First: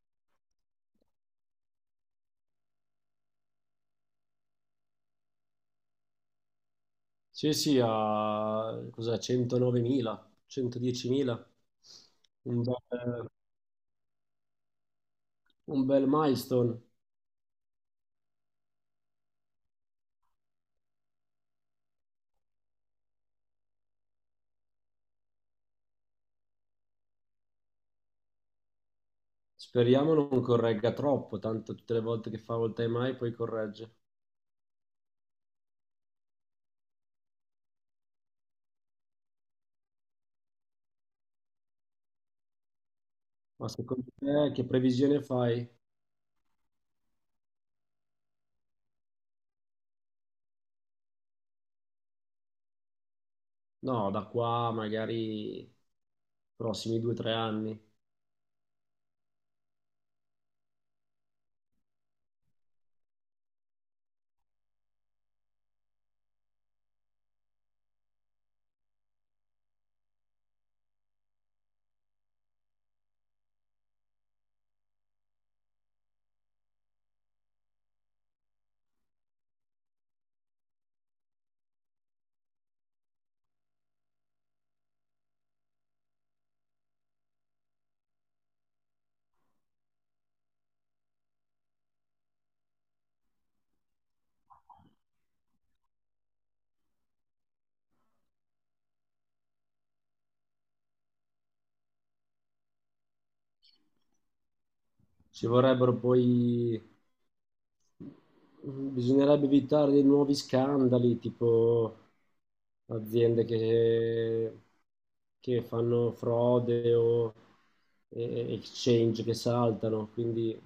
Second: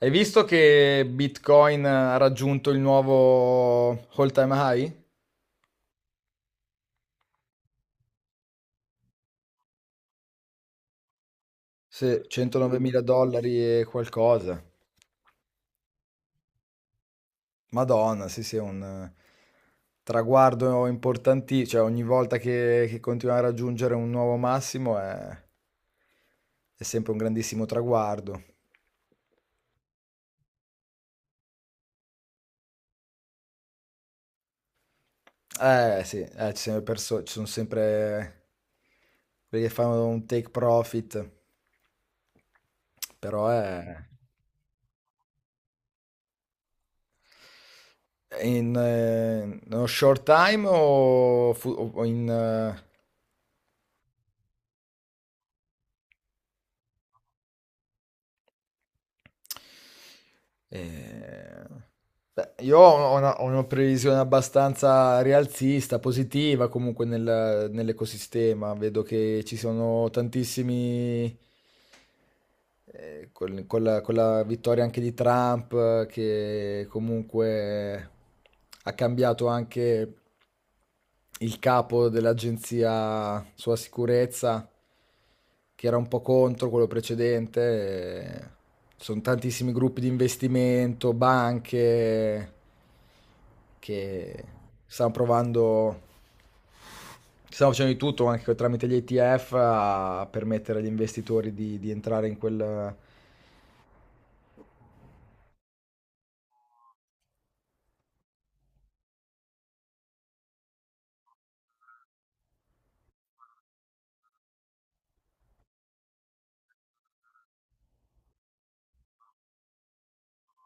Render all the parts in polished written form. Hai visto che Bitcoin ha raggiunto il nuovo all-time high? Sì, sì, a cos'è, 109.000, 110.000, Se un 109 mila bel, dollari e qualcosa. un bel milestone. Madonna, sì, sì, è un traguardo importantissimo. Cioè, ogni volta che continuiamo a raggiungere un nuovo massimo è sempre un grandissimo traguardo. Speriamo non corregga troppo, tanto tutte le volte che fa all time high poi corregge. Sì, ci sono sempre quelli che fanno un take profit, però Ma è... secondo te che previsione fai? In, nello short time o No, da qua magari prossimi due o tre anni. eh, beh, io ho ho una previsione abbastanza rialzista, positiva comunque nell'ecosistema. Vedo che ci sono tantissimi con la vittoria anche di Trump, che comunque ha cambiato anche il capo dell'agenzia sulla sicurezza, che era un po' contro quello precedente. eh, Sono tantissimi gruppi di investimento, banche che stanno provando. Stiamo facendo di tutto anche tramite gli ETF a permettere agli investitori di entrare in quel, Ci vorrebbero poi... Bisognerebbe evitare dei nuovi scandali, tipo aziende che fanno frode o exchange che saltano, quindi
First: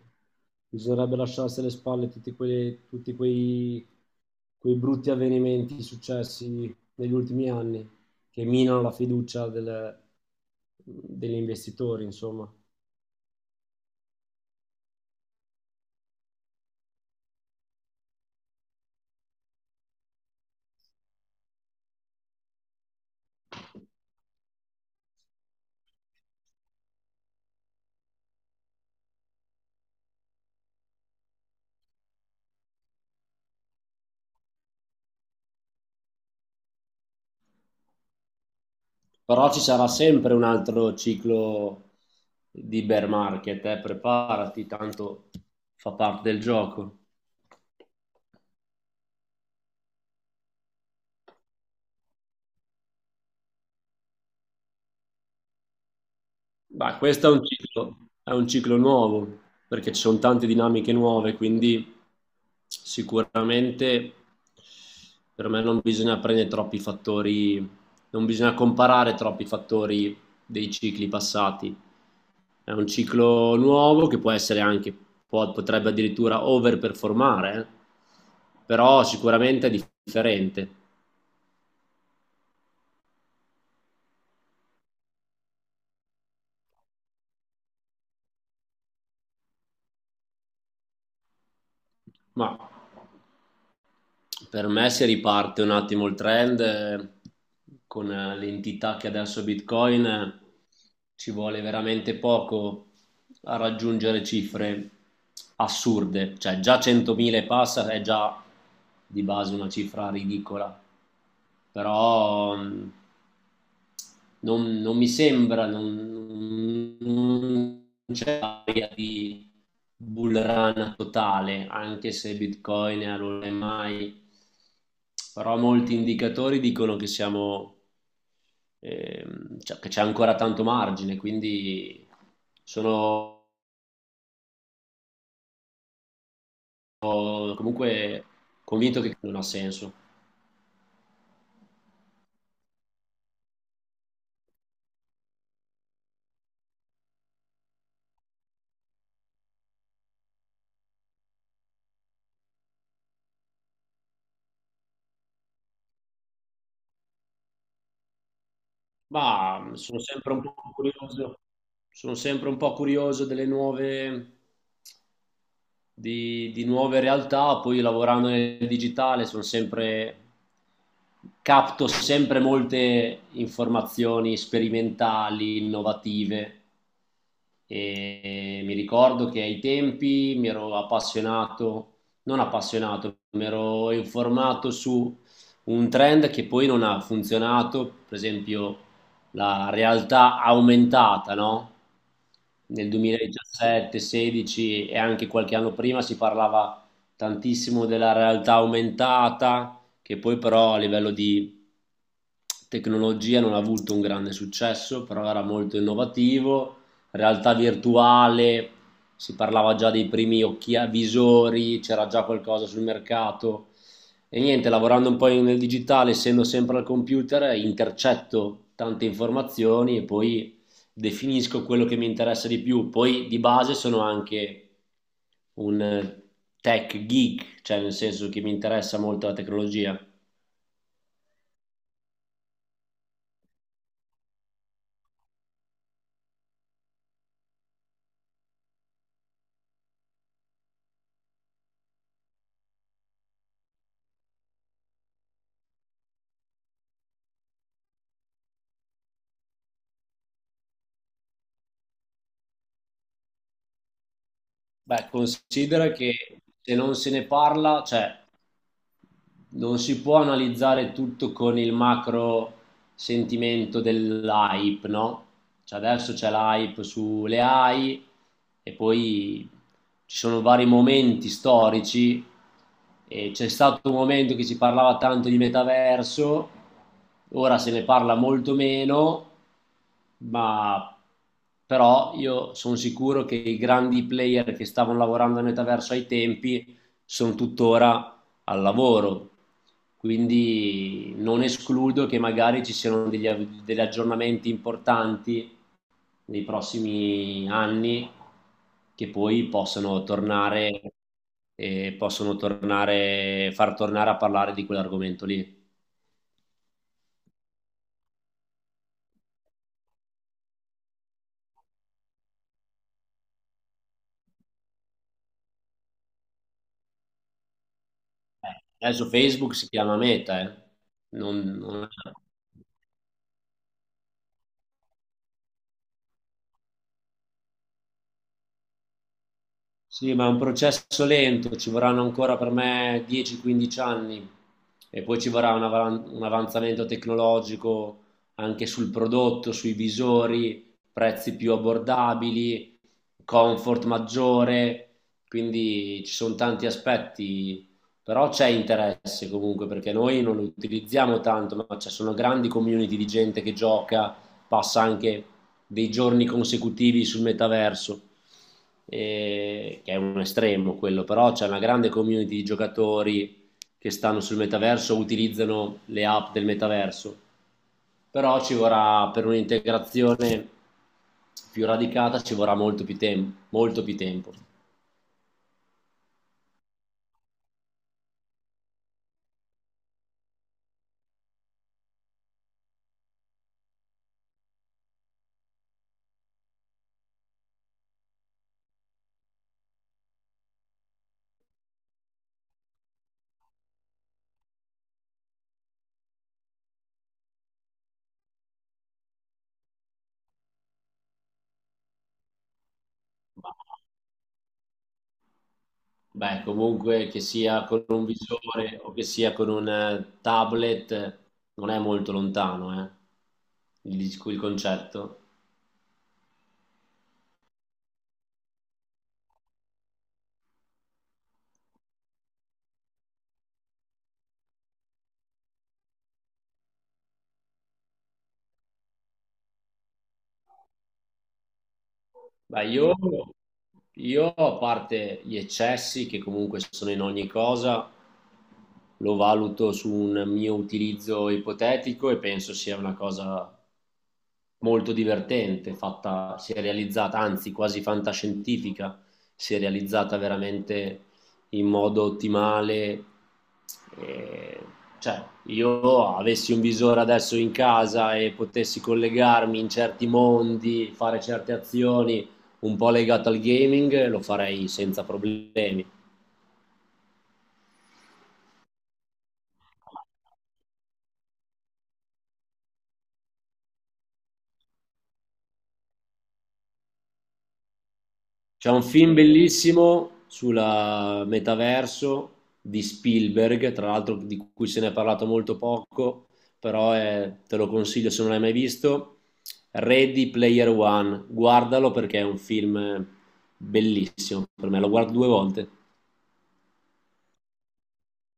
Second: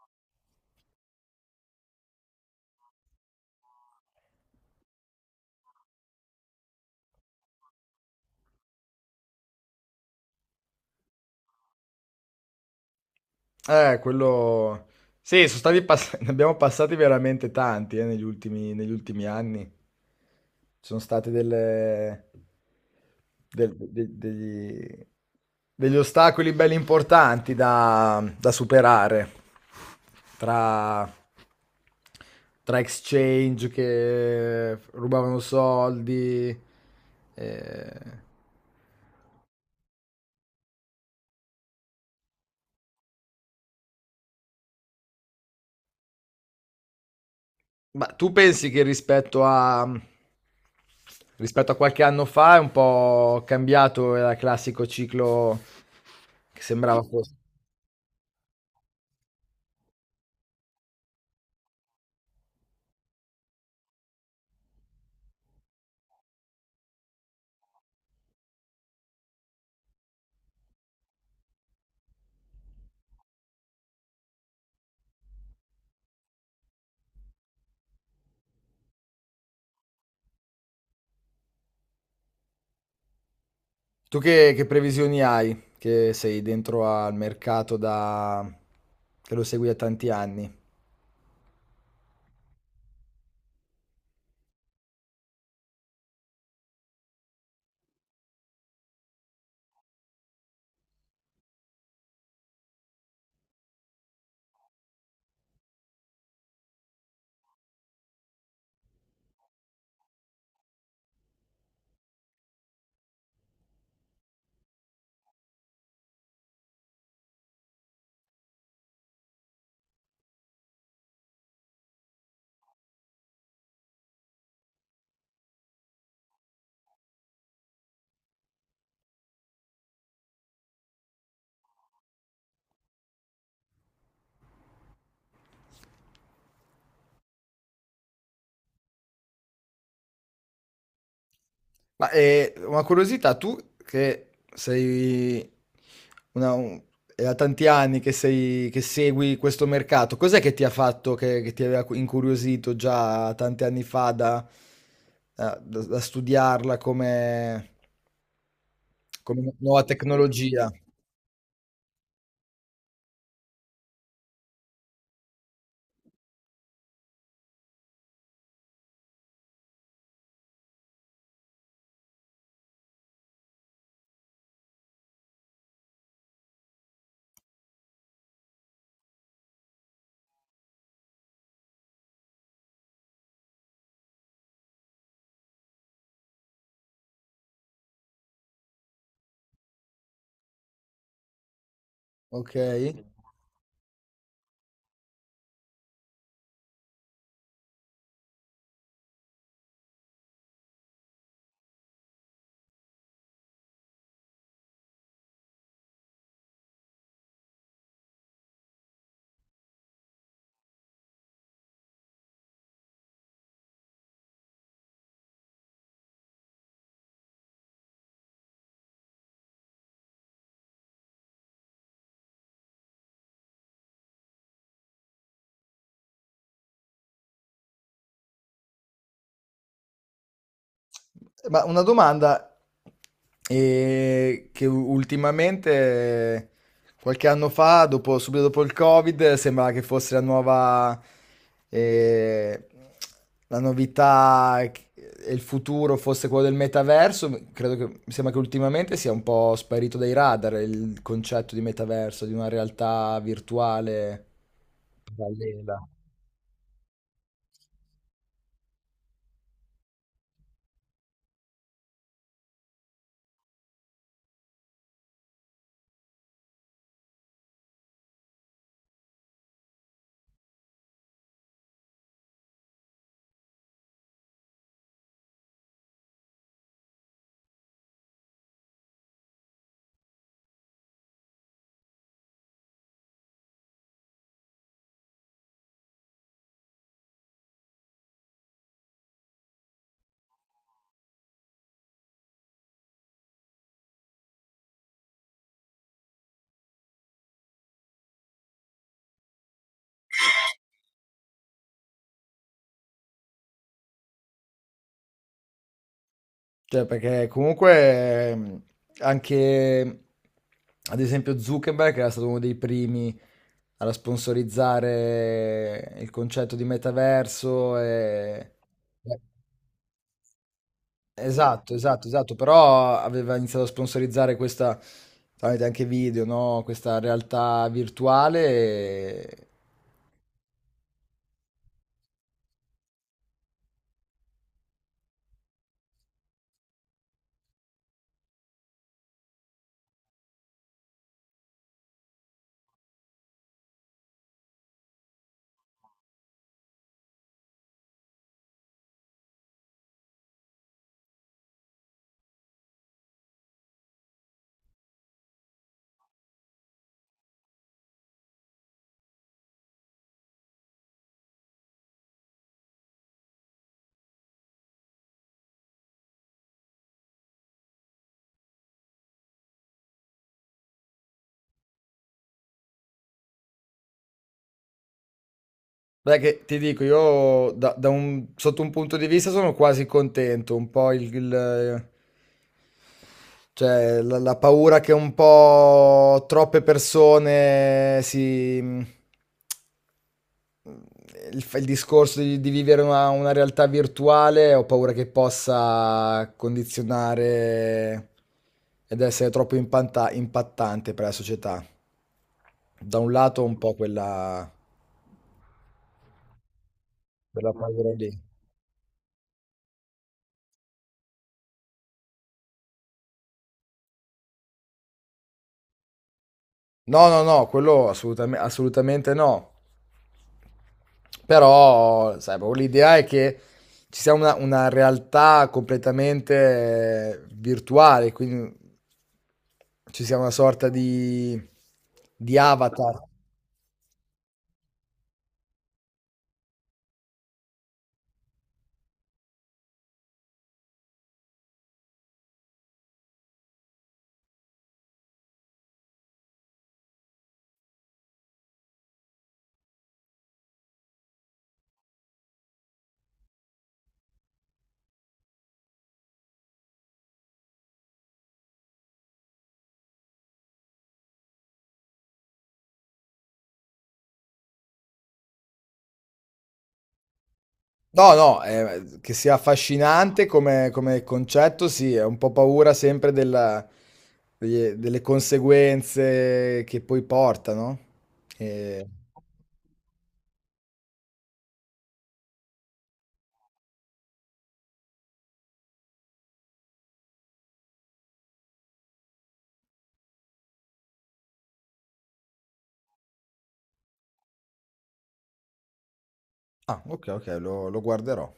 bisognerebbe lasciarsi alle spalle tutti quei brutti avvenimenti successi negli ultimi anni che minano la fiducia degli investitori, insomma. eh, quello... Sì, ne abbiamo passati veramente tanti, negli ultimi anni. Ci sono state delle... del- de- degli... degli ostacoli belli importanti da superare tra... tra exchange che rubavano soldi, eh. Però ci sarà sempre un altro ciclo di bear market, preparati, tanto fa parte del gioco. Ma tu pensi che rispetto a qualche anno fa è un po' cambiato, era il classico ciclo che Beh, sembrava questo è fosse. un ciclo, è un ciclo nuovo, perché ci sono tante dinamiche nuove, quindi sicuramente per me non bisogna prendere troppi fattori, non bisogna comparare troppi fattori dei cicli passati. È un ciclo nuovo che può essere anche, potrebbe addirittura overperformare, però sicuramente è differente. Tu che previsioni hai? Che sei dentro al mercato da... che lo segui da tanti anni. Ma per me si riparte un attimo il trend con l'entità che adesso Bitcoin, ci vuole veramente poco a raggiungere cifre assurde, cioè già 100.000 e passa è già di base una cifra ridicola, però non mi sembra, non c'è aria di bull run totale, anche se Bitcoin è allora mai, però molti indicatori dicono che siamo, cioè, che c'è ancora tanto margine, quindi sono comunque convinto che non ha senso. Ma una curiosità, tu che sei una- un- è da tanti anni che, sei, che segui questo mercato, cos'è che ti ha fatto, che ti aveva incuriosito già tanti anni fa da, da studiarla come, come Ma nuova sono sempre un po' tecnologia? curioso, sono sempre un po' curioso delle nuove, di nuove realtà, poi lavorando nel digitale sono sempre, capto sempre molte informazioni sperimentali, innovative. E mi ricordo che ai tempi mi ero appassionato, non appassionato, mi ero informato su un trend che poi non ha funzionato, per esempio la realtà aumentata, no? Ok. Nel 2017, 16 e anche qualche anno prima si parlava tantissimo della realtà aumentata, che poi però a livello di tecnologia non ha avuto un grande successo, però era molto innovativo. Realtà virtuale, si parlava già dei primi visori, c'era già qualcosa sul mercato. E niente, lavorando un po' nel digitale, essendo sempre al computer, intercetto tante informazioni e poi definisco quello che mi interessa di più. Poi di base sono anche un tech geek, cioè nel senso che mi interessa molto la tecnologia. Ma una domanda che ultimamente, qualche anno fa, subito dopo il Covid, sembrava che fosse la nuova, eh, la novità e il futuro fosse quello del metaverso. Credo che, mi sembra che ultimamente sia un po' sparito dai radar il concetto di metaverso, di una realtà virtuale Beh, parallela. considera che se non se ne parla, cioè non si può analizzare tutto con il macro sentimento dell'hype, no? Cioè adesso c'è l'hype sulle AI e poi ci sono vari momenti storici e c'è stato un momento che si parlava tanto di metaverso, ora se ne parla molto meno, ma però io sono sicuro che i grandi player che stavano lavorando al metaverso ai tempi sono tuttora al lavoro. Quindi non escludo che magari ci siano degli aggiornamenti importanti nei prossimi anni che poi possono tornare e possono tornare, far tornare a parlare di quell'argomento lì. Cioè, perché comunque anche, ad esempio, Zuckerberg era stato uno dei primi a sponsorizzare il concetto di metaverso e... Adesso Beh, Facebook si chiama Meta, eh. Non, esatto, non- esatto, è esatto, però aveva iniziato a sponsorizzare questa, tramite anche video, no? Questa realtà virtuale. Sì, ma è un processo lento, ci vorranno ancora per me 10-15 anni e poi ci vorrà un avanzamento tecnologico anche sul prodotto, sui visori, prezzi più abbordabili, comfort maggiore, quindi ci sono tanti aspetti, però c'è interesse comunque perché noi non lo utilizziamo tanto, ma ci sono grandi community di gente che gioca, passa anche dei giorni consecutivi sul metaverso, che è un estremo quello, però c'è una grande community di giocatori che stanno sul metaverso, utilizzano le app del metaverso, però ci vorrà per un'integrazione più radicata ci vorrà molto più, molto più tempo. Beh, che ti dico, io da un, sotto un punto di vista sono quasi contento, un po' cioè, la paura che un po' troppe persone si... mm, il discorso di vivere una realtà virtuale, ho paura che possa condizionare ed essere troppo impattante per la società. Da un lato Ma, un po' quella, Beh, comunque che quella sia con paura un lì. visore o che sia con un tablet, non è molto lontano, il concetto. No, no, no, quello assolutamente no. Però, sai, proprio l'idea è che ci sia una realtà completamente virtuale, quindi ci sia una sorta di Beh, io, avatar. io, a parte gli eccessi che comunque sono in ogni cosa, lo valuto su un mio utilizzo ipotetico e penso sia una cosa molto divertente, fatta, si è realizzata, anzi quasi fantascientifica, si è realizzata veramente in modo ottimale. E, cioè, io avessi un visore adesso in casa e potessi collegarmi in certi mondi, fare certe azioni un po' legate al gaming, lo farei senza problemi. No, no, che sia affascinante come, come concetto, sì, è un po' paura sempre delle conseguenze che poi portano. C'è un E- film bellissimo sulla metaverso di Spielberg, tra l'altro di cui se ne è parlato molto poco, però è- te lo consiglio se non l'hai mai visto. Ready Player One, guardalo perché è un film bellissimo per me, lo guardo due volte. Ah, ok, ok, lo guarderò.